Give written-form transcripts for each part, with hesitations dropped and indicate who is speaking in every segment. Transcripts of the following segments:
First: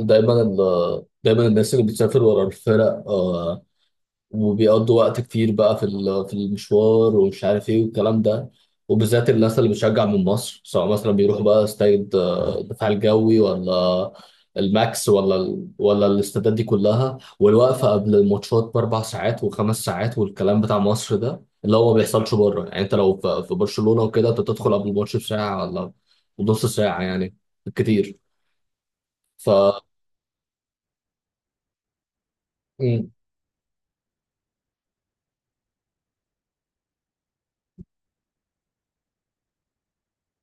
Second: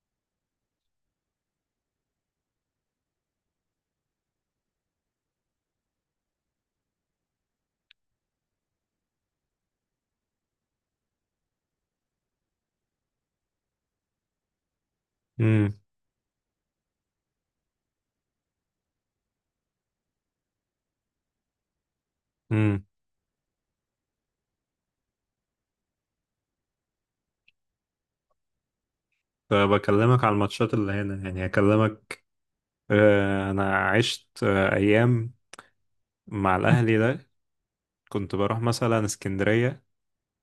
Speaker 1: دايما الناس اللي بتسافر ورا الفرق، وبيقضوا وقت كتير بقى في المشوار ومش عارف ايه والكلام ده. وبالذات الناس اللي بتشجع من مصر سواء مثلا بيروحوا بقى استاد الدفاع الجوي ولا الماكس
Speaker 2: امم
Speaker 1: ولا الاستادات دي كلها، والوقفة قبل الماتشات بأربع ساعات وخمس ساعات والكلام بتاع مصر ده اللي هو ما بيحصلش بره. يعني
Speaker 2: امم
Speaker 1: انت لو في برشلونة وكده انت تدخل قبل الماتش بساعة ولا نص ساعة يعني. كتير. ف
Speaker 2: بكلمك على الماتشات اللي هنا، يعني هكلمك.
Speaker 1: مم.
Speaker 2: انا عشت ايام مع الاهلي ده. كنت بروح مثلا اسكندريه.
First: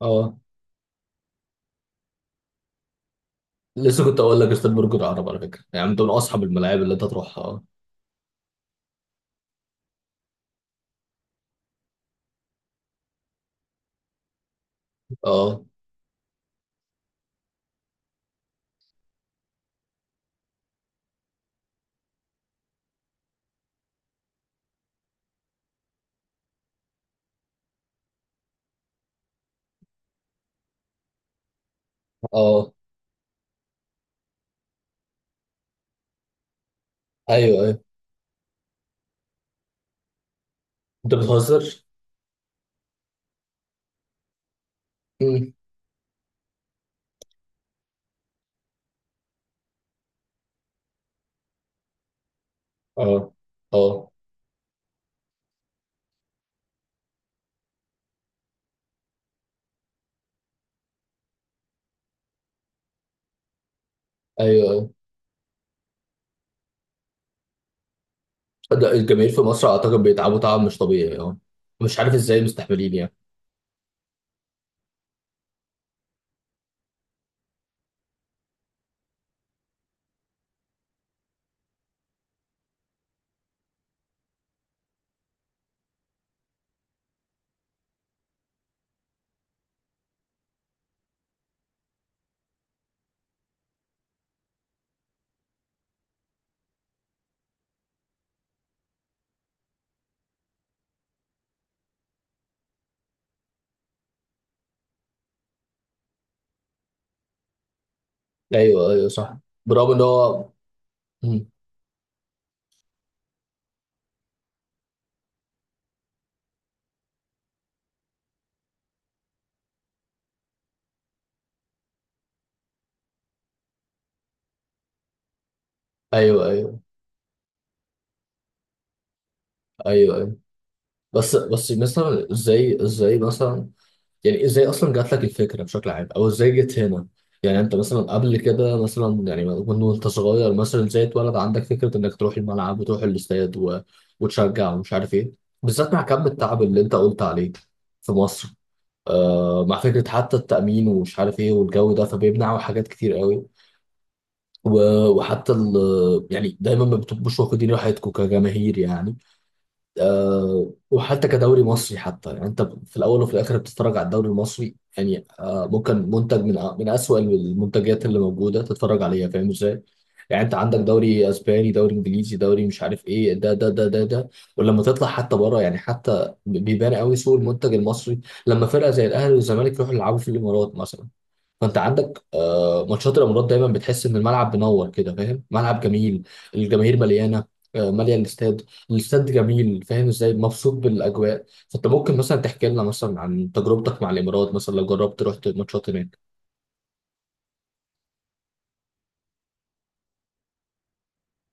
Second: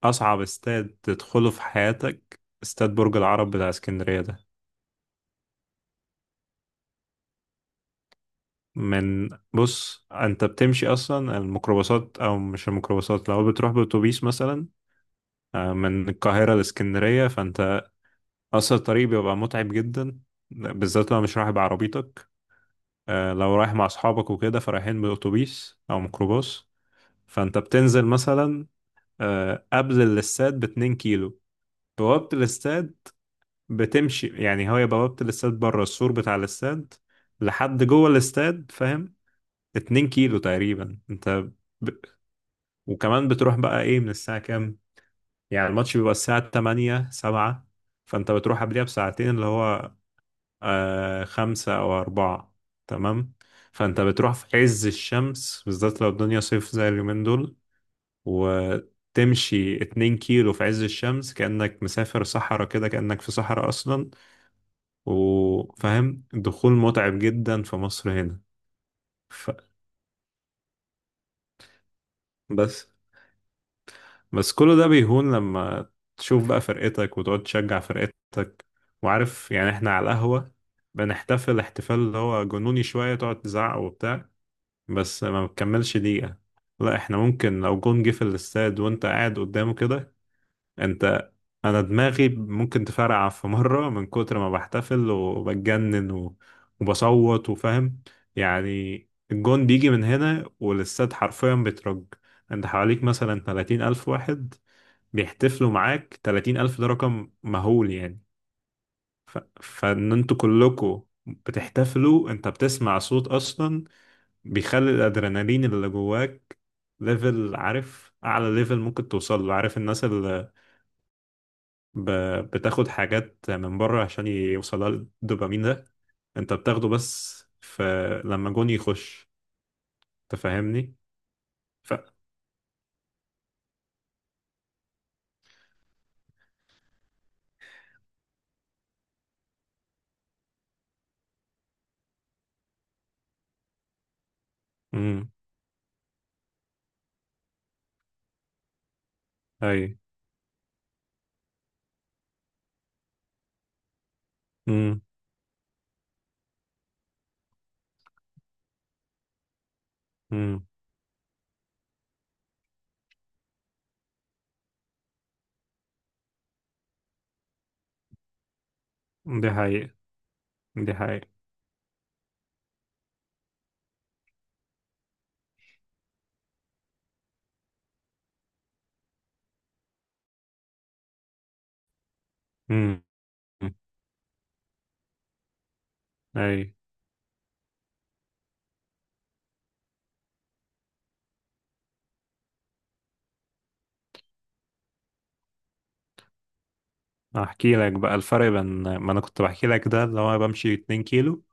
Speaker 1: اه،
Speaker 2: اصعب استاد تدخله في حياتك استاد برج العرب بتاع
Speaker 1: لسه كنت
Speaker 2: اسكندريه
Speaker 1: اقول لك
Speaker 2: ده.
Speaker 1: استاد برج العرب على فكره، يعني انت من اصحاب الملاعب اللي انت تروحها.
Speaker 2: من بص، انت بتمشي اصلا الميكروباصات او مش الميكروباصات، لو بتروح باتوبيس مثلا
Speaker 1: اه،
Speaker 2: من القاهره لاسكندريه، فانت اصلا الطريق بيبقى متعب جدا، بالذات لو مش رايح بعربيتك. لو رايح مع اصحابك وكده، فرايحين باتوبيس او ميكروباص. فانت بتنزل مثلا قبل الاستاد باتنين كيلو، بوابة
Speaker 1: اه، اه،
Speaker 2: الاستاد. بتمشي، يعني هي بوابة الاستاد بره السور بتاع الاستاد
Speaker 1: ايوه، ايوه،
Speaker 2: لحد جوه الاستاد، فاهم؟ اتنين كيلو تقريبا
Speaker 1: انت
Speaker 2: انت
Speaker 1: بتهزر.
Speaker 2: ب... وكمان بتروح بقى ايه من الساعة كام؟
Speaker 1: مم.
Speaker 2: يعني الماتش بيبقى الساعة تمانية سبعة، فانت بتروح قبلها بساعتين، اللي هو آه، خمسة أو أربعة،
Speaker 1: اه،
Speaker 2: تمام؟ فأنت
Speaker 1: اه،
Speaker 2: بتروح في عز الشمس، بالذات لو الدنيا صيف زي اليومين دول، وتمشي اتنين كيلو في عز الشمس، كأنك مسافر صحراء كده، كأنك في صحراء أصلا.
Speaker 1: ايوه، ايوه،
Speaker 2: وفاهم، دخول متعب جدا في مصر هنا.
Speaker 1: ده الجماهير في
Speaker 2: ف...
Speaker 1: مصر اعتقد بيتعبوا تعب مش طبيعي، اه. مش عارف ازاي
Speaker 2: بس
Speaker 1: مستحملين يعني.
Speaker 2: بس كل ده بيهون لما تشوف بقى فرقتك وتقعد تشجع فرقتك. وعارف، يعني احنا على القهوة بنحتفل احتفال اللي هو جنوني شوية، تقعد تزعق وبتاع، بس ما بتكملش دقيقة. لا، احنا ممكن لو جون جه في الاستاد وانت قاعد قدامه كده، انت، انا دماغي ممكن تفرقع في مرة من كتر ما بحتفل وبتجنن و... وبصوت وفاهم يعني. الجون بيجي من هنا والاستاد حرفيا بيترج. انت حواليك مثلا 30 ألف واحد بيحتفلوا معاك، 30 ألف ده رقم مهول يعني.
Speaker 1: ايوه، ايوه، صح، برغم ان
Speaker 2: فان انتوا
Speaker 1: هو
Speaker 2: كلكوا
Speaker 1: مم.
Speaker 2: بتحتفلوا انت بتسمع صوت اصلا. بيخلي الادرينالين اللي جواك ليفل، عارف؟ اعلى ليفل ممكن توصل له. عارف الناس اللي ب... بتاخد حاجات من بره عشان يوصلها الدوبامين ده؟
Speaker 1: ايوه،
Speaker 2: انت
Speaker 1: ايوه،
Speaker 2: بتاخده بس لما جون يخش،
Speaker 1: ايوه، ايوه،
Speaker 2: تفهمني؟
Speaker 1: بس
Speaker 2: ف
Speaker 1: مثلا ازاي مثلا، يعني ازاي اصلا جات لك الفكره بشكل عام او ازاي جت هنا، يعني انت مثلا قبل كده مثلا يعني وانت صغير مثلا ازاي اتولد عندك فكره انك تروح الملعب وتروح الاستاد وتشجع ومش عارف ايه،
Speaker 2: امم
Speaker 1: بالذات مع كم التعب اللي انت قلت عليه في مصر. مع
Speaker 2: اي.
Speaker 1: فكره حتى التامين ومش عارف ايه والجو ده، فبيمنعوا حاجات كتير قوي. و...
Speaker 2: امم
Speaker 1: يعني دايما ما بتبقوش واخدين راحتكم كجماهير يعني.
Speaker 2: امم
Speaker 1: وحتى كدوري مصري، حتى يعني انت في الاول وفي الاخر بتتفرج على الدوري المصري يعني، آه ممكن منتج من اسوأ المنتجات اللي موجوده تتفرج عليها. فاهم
Speaker 2: دي
Speaker 1: ازاي؟
Speaker 2: حقيقة.
Speaker 1: يعني انت عندك
Speaker 2: دي حقيقة.
Speaker 1: دوري اسباني، دوري انجليزي، دوري مش عارف ايه ده ده ده ده ده. ولما تطلع حتى بره يعني حتى بيبان قوي سوق المنتج المصري لما فرقه زي الاهلي والزمالك يروحوا يلعبوا في الامارات مثلا. فانت عندك
Speaker 2: امم
Speaker 1: ماتشات الامارات دايما بتحس ان الملعب منور كده، فاهم، ملعب جميل،
Speaker 2: اي.
Speaker 1: الجماهير مليانه، ماليه الاستاد، الاستاد جميل، فاهم ازاي، مبسوط بالاجواء. فانت ممكن مثلا تحكي لنا مثلا عن تجربتك مع الامارات مثلا لو جربت رحت ماتشات هناك.
Speaker 2: احكي لك بقى الفرق بين، ما انا كنت بحكي لك ده اللي هو بمشي 2 كيلو،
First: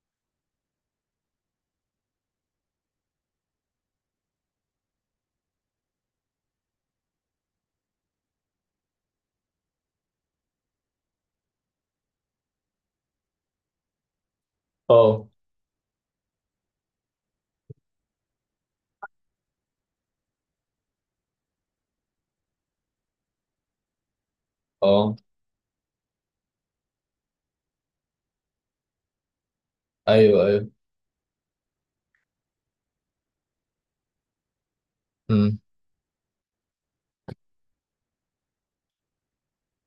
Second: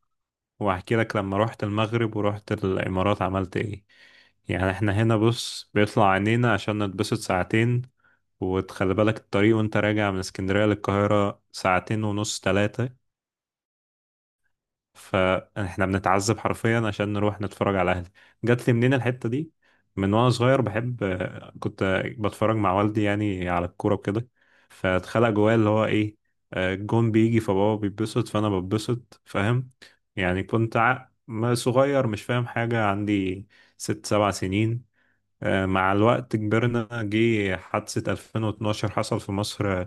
Speaker 2: وهحكي لك لما رحت المغرب ورحت الإمارات عملت إيه. يعني إحنا هنا بص بيطلع عينينا عشان نتبسط ساعتين، وتخلي بالك الطريق وأنت راجع من اسكندرية للقاهرة ساعتين ونص تلاتة.
Speaker 1: اه،
Speaker 2: فاحنا بنتعذب حرفيا عشان نروح نتفرج على اهلي. جات لي منين الحتة دي؟ من وانا صغير بحب، كنت بتفرج مع والدي يعني على الكورة وكده،
Speaker 1: اه،
Speaker 2: فاتخلق جوايا اللي هو ايه. الجون بيجي فبابا بيتبسط فانا بتبسط، فاهم يعني؟
Speaker 1: ايوه، ايوه،
Speaker 2: كنت ما صغير مش فاهم حاجة، عندي ست سبع سنين.
Speaker 1: امم،
Speaker 2: مع الوقت كبرنا، جه حادثة 2012، حصل في مصر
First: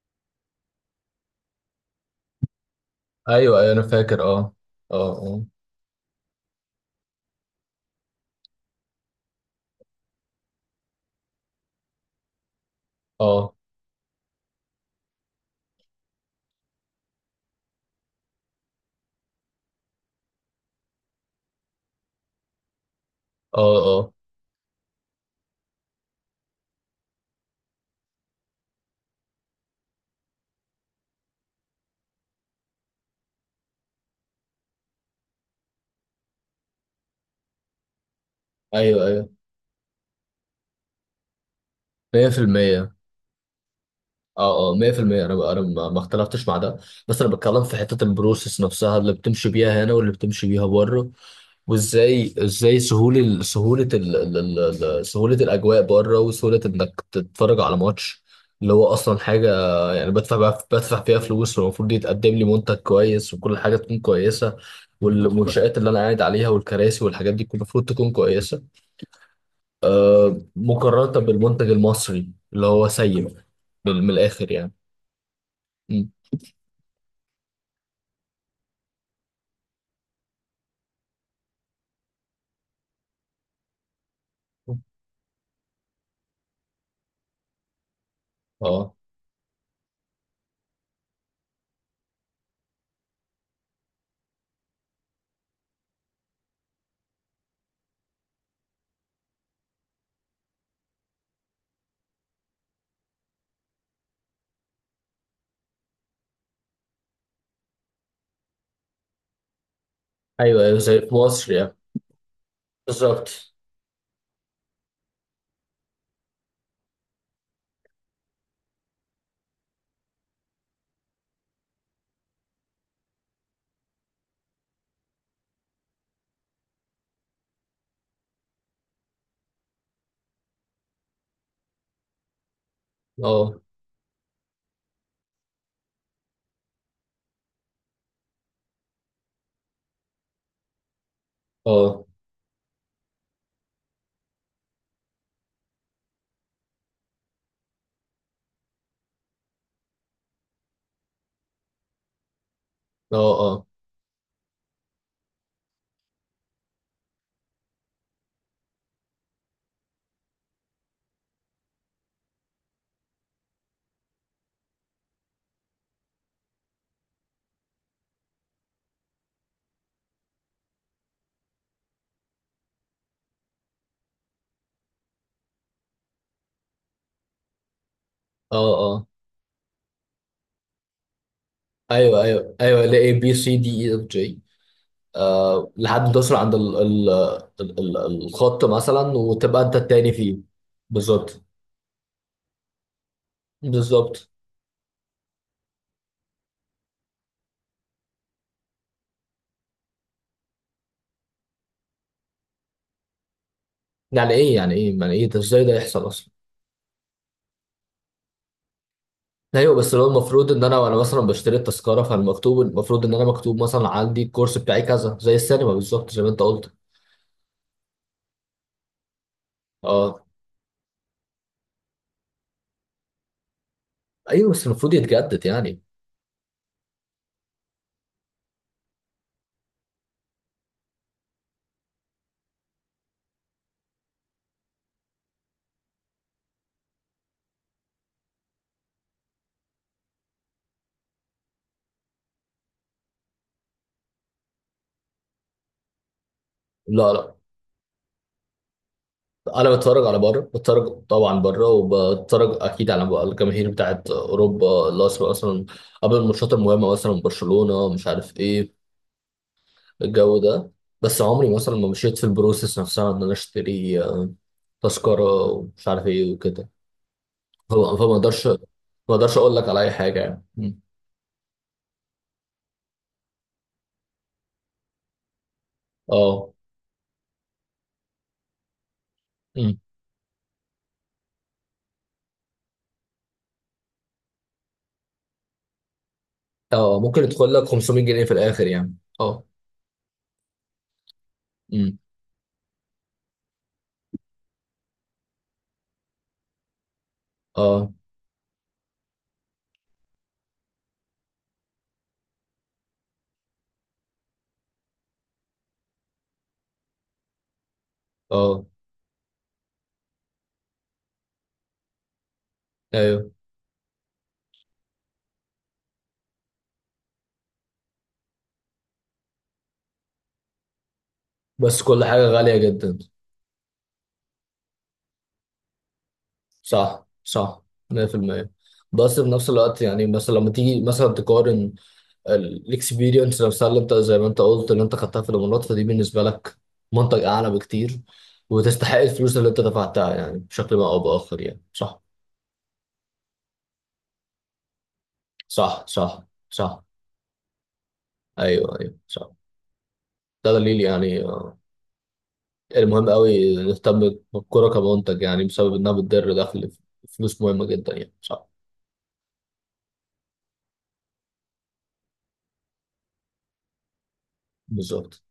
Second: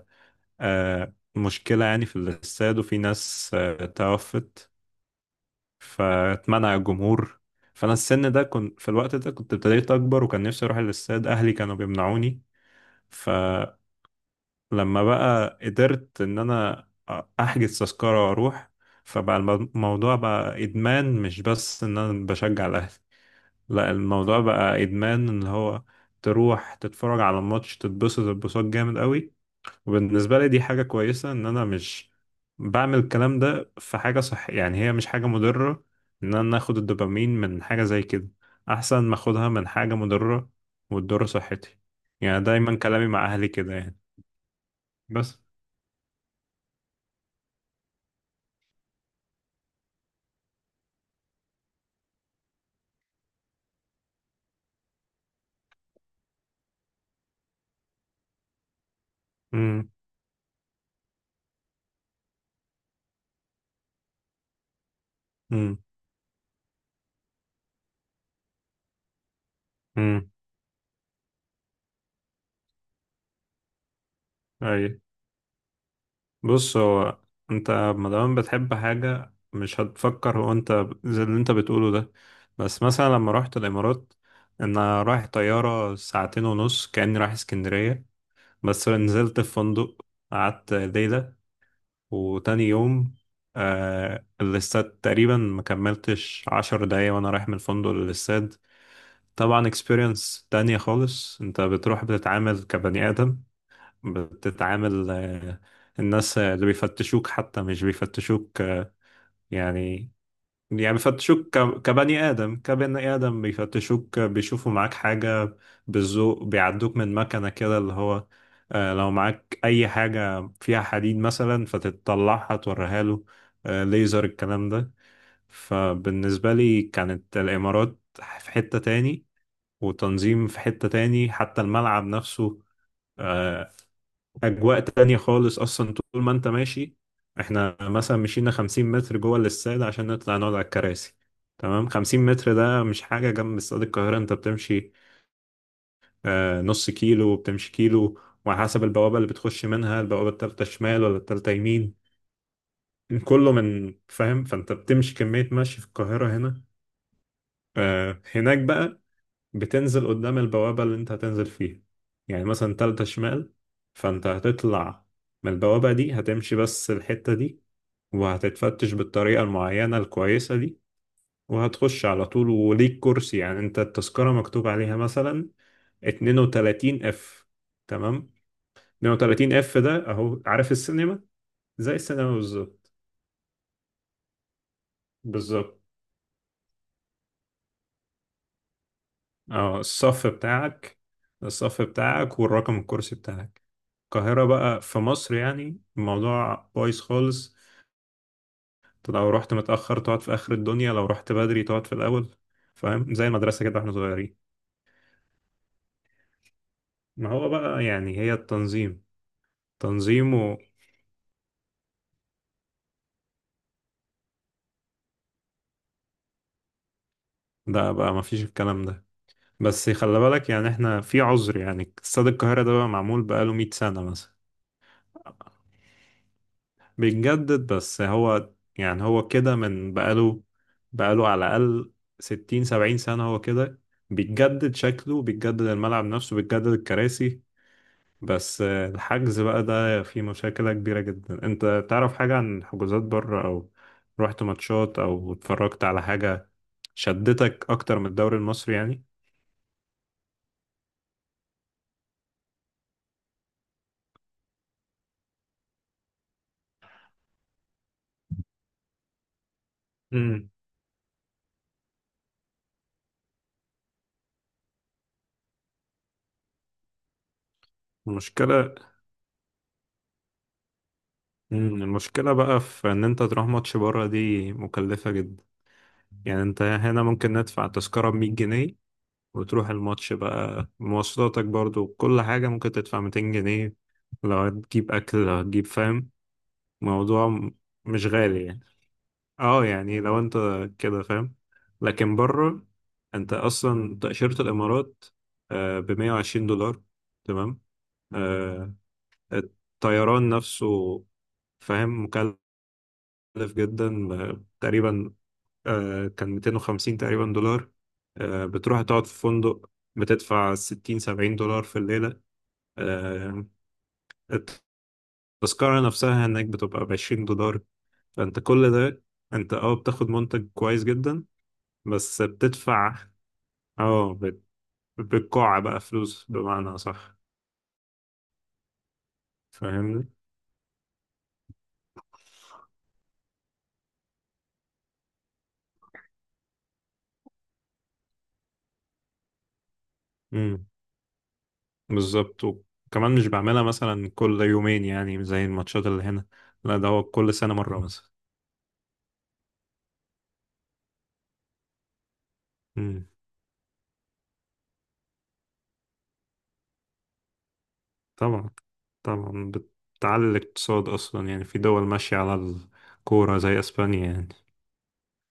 Speaker 2: مشكلة يعني في الاستاد، وفي ناس
Speaker 1: ايوه، ايوه، انا فاكر، اه،
Speaker 2: توفت.
Speaker 1: اه، اه،
Speaker 2: فاتمنع الجمهور. فانا السن ده، كنت في الوقت ده كنت ابتديت اكبر وكان نفسي اروح الاستاد، اهلي كانوا بيمنعوني.
Speaker 1: اه،
Speaker 2: فلما بقى قدرت ان انا احجز تذكرة واروح، فبقى الموضوع بقى ادمان، مش بس ان انا بشجع الاهلي،
Speaker 1: اه،
Speaker 2: لا
Speaker 1: اه،
Speaker 2: الموضوع بقى ادمان، اللي هو تروح تتفرج على الماتش تتبسط اتبساط جامد قوي. وبالنسبة لي دي حاجة كويسة، إن أنا مش بعمل الكلام ده في حاجة صح، يعني هي مش حاجة مضرة. إن أنا آخد الدوبامين من حاجة زي كده، أحسن
Speaker 1: ايوه،
Speaker 2: ما
Speaker 1: ايوه،
Speaker 2: آخدها من حاجة مضرة وتضر صحتي. يعني دايما
Speaker 1: 100%،
Speaker 2: كلامي مع أهلي كده يعني.
Speaker 1: اه، اه، 100%،
Speaker 2: بس.
Speaker 1: انا ما اختلفتش مع ده، بس انا بتكلم في حته البروسيس نفسها اللي بتمشي بيها هنا واللي بتمشي بيها بره، وازاي ازاي سهوله ال- سهوله ال ال ال ال- سهوله الاجواء بره وسهوله انك تتفرج على ماتش اللي هو اصلا حاجه،
Speaker 2: مم.
Speaker 1: يعني بدفع بقى بدفع فيها فلوس، والمفروض يتقدم لي منتج كويس وكل حاجه تكون كويسه، والمنشآت
Speaker 2: مم.
Speaker 1: اللي انا قاعد عليها والكراسي والحاجات دي كل المفروض تكون كويسه،
Speaker 2: مم.
Speaker 1: مقارنه بالمنتج المصري اللي هو سيء، من الاخر يعني.
Speaker 2: أي.
Speaker 1: م.
Speaker 2: بص، هو أنت مادام بتحب حاجة مش هتفكر، هو أنت زي اللي أنت بتقوله ده. بس مثلا لما رحت الإمارات، أنا رايح طيارة ساعتين ونص كأني رايح اسكندرية، بس
Speaker 1: اه،
Speaker 2: نزلت في فندق، قعدت ليلة، وتاني يوم آه الاستاد تقريبا ما كملتش عشر دقايق وانا رايح من الفندق للاستاد. طبعا experience تانية خالص. انت بتروح بتتعامل كبني آدم، بتتعامل آه، الناس اللي بيفتشوك حتى مش بيفتشوك آه يعني،
Speaker 1: ايوه، ايوه، زي في مصر
Speaker 2: بيفتشوك
Speaker 1: يعني.
Speaker 2: كبني آدم، كبني آدم
Speaker 1: بالظبط.
Speaker 2: بيفتشوك، بيشوفوا معاك حاجة بالذوق، بيعدوك من مكنة كده اللي هو لو معاك أي حاجة فيها حديد مثلا فتطلعها توريها له، ليزر الكلام ده. فبالنسبة لي كانت الإمارات في حتة تاني، وتنظيم في حتة تاني، حتى الملعب نفسه
Speaker 1: اه،
Speaker 2: آه، اجواء تانية خالص. اصلا طول ما انت ماشي، احنا مثلا مشينا 50 متر جوه الاستاد عشان نطلع نقعد على الكراسي، تمام؟
Speaker 1: اه،
Speaker 2: 50 متر ده مش حاجة جنب استاد القاهرة. انت بتمشي نص كيلو وبتمشي كيلو، وعلى حسب البوابة اللي بتخش منها، البوابة التالتة شمال ولا التالتة يمين،
Speaker 1: اه، اه،
Speaker 2: كله
Speaker 1: اه،
Speaker 2: من، فاهم؟ فانت بتمشي كمية مشي في القاهرة هنا. هناك بقى بتنزل قدام البوابة اللي انت هتنزل فيها، يعني مثلا تالتة شمال، فانت هتطلع من البوابة دي، هتمشي بس الحتة دي، وهتتفتش بالطريقة المعينة الكويسة دي، وهتخش على طول وليك كرسي. يعني انت التذكرة مكتوب عليها مثلا 32 اف، تمام؟
Speaker 1: اه، اه.
Speaker 2: 32 اف ده اهو، عارف السينما؟ زي
Speaker 1: ايوه،
Speaker 2: السينما
Speaker 1: ايوه، ايوه،
Speaker 2: بالظبط.
Speaker 1: اللي A B C D E F G، آه
Speaker 2: بالظبط.
Speaker 1: لحد ما توصل عند ال ال ال ال الخط مثلا وتبقى انت
Speaker 2: اه
Speaker 1: التاني
Speaker 2: الصف
Speaker 1: فيه.
Speaker 2: بتاعك.
Speaker 1: بالظبط.
Speaker 2: الصف بتاعك والرقم الكرسي بتاعك.
Speaker 1: بالظبط.
Speaker 2: القاهرة بقى، في مصر يعني الموضوع بايظ خالص. انت لو رحت متأخر تقعد في آخر الدنيا، لو رحت بدري تقعد في الأول، فاهم؟ زي المدرسة كده واحنا
Speaker 1: يعني
Speaker 2: صغيرين.
Speaker 1: ايه، يعني ايه، يعني ايه، ده ازاي ده يحصل اصلا؟
Speaker 2: ما هو بقى يعني هي التنظيم،
Speaker 1: ايوه، بس اللي هو
Speaker 2: تنظيم
Speaker 1: المفروض
Speaker 2: و...
Speaker 1: ان انا وانا مثلا بشتري التذكره، فالمكتوب المفروض ان انا مكتوب مثلا عندي الكورس بتاعي كذا زي السينما بالظبط زي ما انت قلت.
Speaker 2: ده بقى ما فيش الكلام ده. بس خلي
Speaker 1: اه،
Speaker 2: بالك يعني احنا في عذر، يعني استاد القاهرة ده بقى معمول بقاله 100 سنة مثلا.
Speaker 1: ايوه بس المفروض يتجدد يعني.
Speaker 2: بيتجدد، بس هو يعني هو كده. من بقاله، بقاله على الأقل ستين سبعين سنة، هو كده. بيتجدد شكله، بيتجدد الملعب نفسه، بيتجدد الكراسي، بس الحجز بقى ده فيه مشاكل كبيرة جدا. انت تعرف حاجة عن حجوزات بره؟ او رحت ماتشات او اتفرجت على حاجة
Speaker 1: لا، لا،
Speaker 2: شدتك اكتر من الدوري المصري يعني؟
Speaker 1: انا بتفرج على بره، بتفرج طبعا بره، وبتفرج اكيد على الجماهير بتاعت اوروبا اللي اصلا اصلا قبل الماتشات المهمه مثلا برشلونه مش عارف ايه الجو
Speaker 2: امم
Speaker 1: ده. بس عمري مثلا ما مشيت في البروسيس نفسها ان انا اشتري تذكره ومش عارف ايه وكده. فما فما اقدرش ما
Speaker 2: المشكلة،
Speaker 1: اقدرش اقول لك على اي حاجه يعني. مم.
Speaker 2: مم، المشكلة بقى في ان انت تروح ماتش بره دي مكلفة جدا. يعني
Speaker 1: اه.
Speaker 2: انت هنا ممكن ندفع تذكرة بمية جنيه، وتروح
Speaker 1: مم.
Speaker 2: الماتش بقى مواصلاتك برضو كل حاجة ممكن تدفع ميتين جنيه، لو هتجيب أكل لو هتجيب، فاهم؟
Speaker 1: اه، ممكن
Speaker 2: موضوع
Speaker 1: يدخل لك 500
Speaker 2: مش
Speaker 1: جنيه في
Speaker 2: غالي يعني.
Speaker 1: الاخر يعني، اه.
Speaker 2: اه يعني لو انت كده، فاهم؟
Speaker 1: مم.
Speaker 2: لكن بره، انت أصلا تأشيرة الإمارات بمية وعشرين دولار، تمام؟
Speaker 1: اه،
Speaker 2: آه، الطيران نفسه فاهم، مكلف جدا، تقريبا كان 250 تقريبا دولار.
Speaker 1: اه،
Speaker 2: بتروح تقعد في فندق بتدفع 60 70 دولار في الليلة.
Speaker 1: ايوه،
Speaker 2: آه، التذكرة نفسها هناك بتبقى ب 20 دولار. فأنت كل ده، أنت أه بتاخد منتج كويس جدا،
Speaker 1: بس كل حاجه
Speaker 2: بس
Speaker 1: غاليه جدا.
Speaker 2: بتدفع أه بالقاع بقى فلوس بمعنى،
Speaker 1: صح،
Speaker 2: صح؟
Speaker 1: صح، 100%. بس في نفس الوقت يعني
Speaker 2: فاهمني؟
Speaker 1: مثلا لما تيجي مثلا تقارن الاكسبيرينس نفسها اللي انت زي ما انت قلت اللي انت خدتها في الامارات، فدي بالنسبه لك منطق اعلى بكتير وتستحق الفلوس اللي انت دفعتها يعني
Speaker 2: امم
Speaker 1: بشكل ما او باخر يعني، صح،
Speaker 2: بالظبط. وكمان مش بعملها مثلا كل يومين يعني زي
Speaker 1: صح،
Speaker 2: الماتشات اللي
Speaker 1: صح،
Speaker 2: هنا، لا
Speaker 1: صح،
Speaker 2: ده هو كل سنة مرة مثلا.
Speaker 1: ايوه، ايوه، صح. ده دليل يعني المهم قوي نهتم بالكوره كمنتج يعني بسبب انها بتدر دخل، فلوس مهمه جدا يعني، صح.
Speaker 2: طبعا، طبعا. بتعلي الاقتصاد اصلا يعني. في دول ماشية على الكورة زي اسبانيا يعني.
Speaker 1: بالظبط.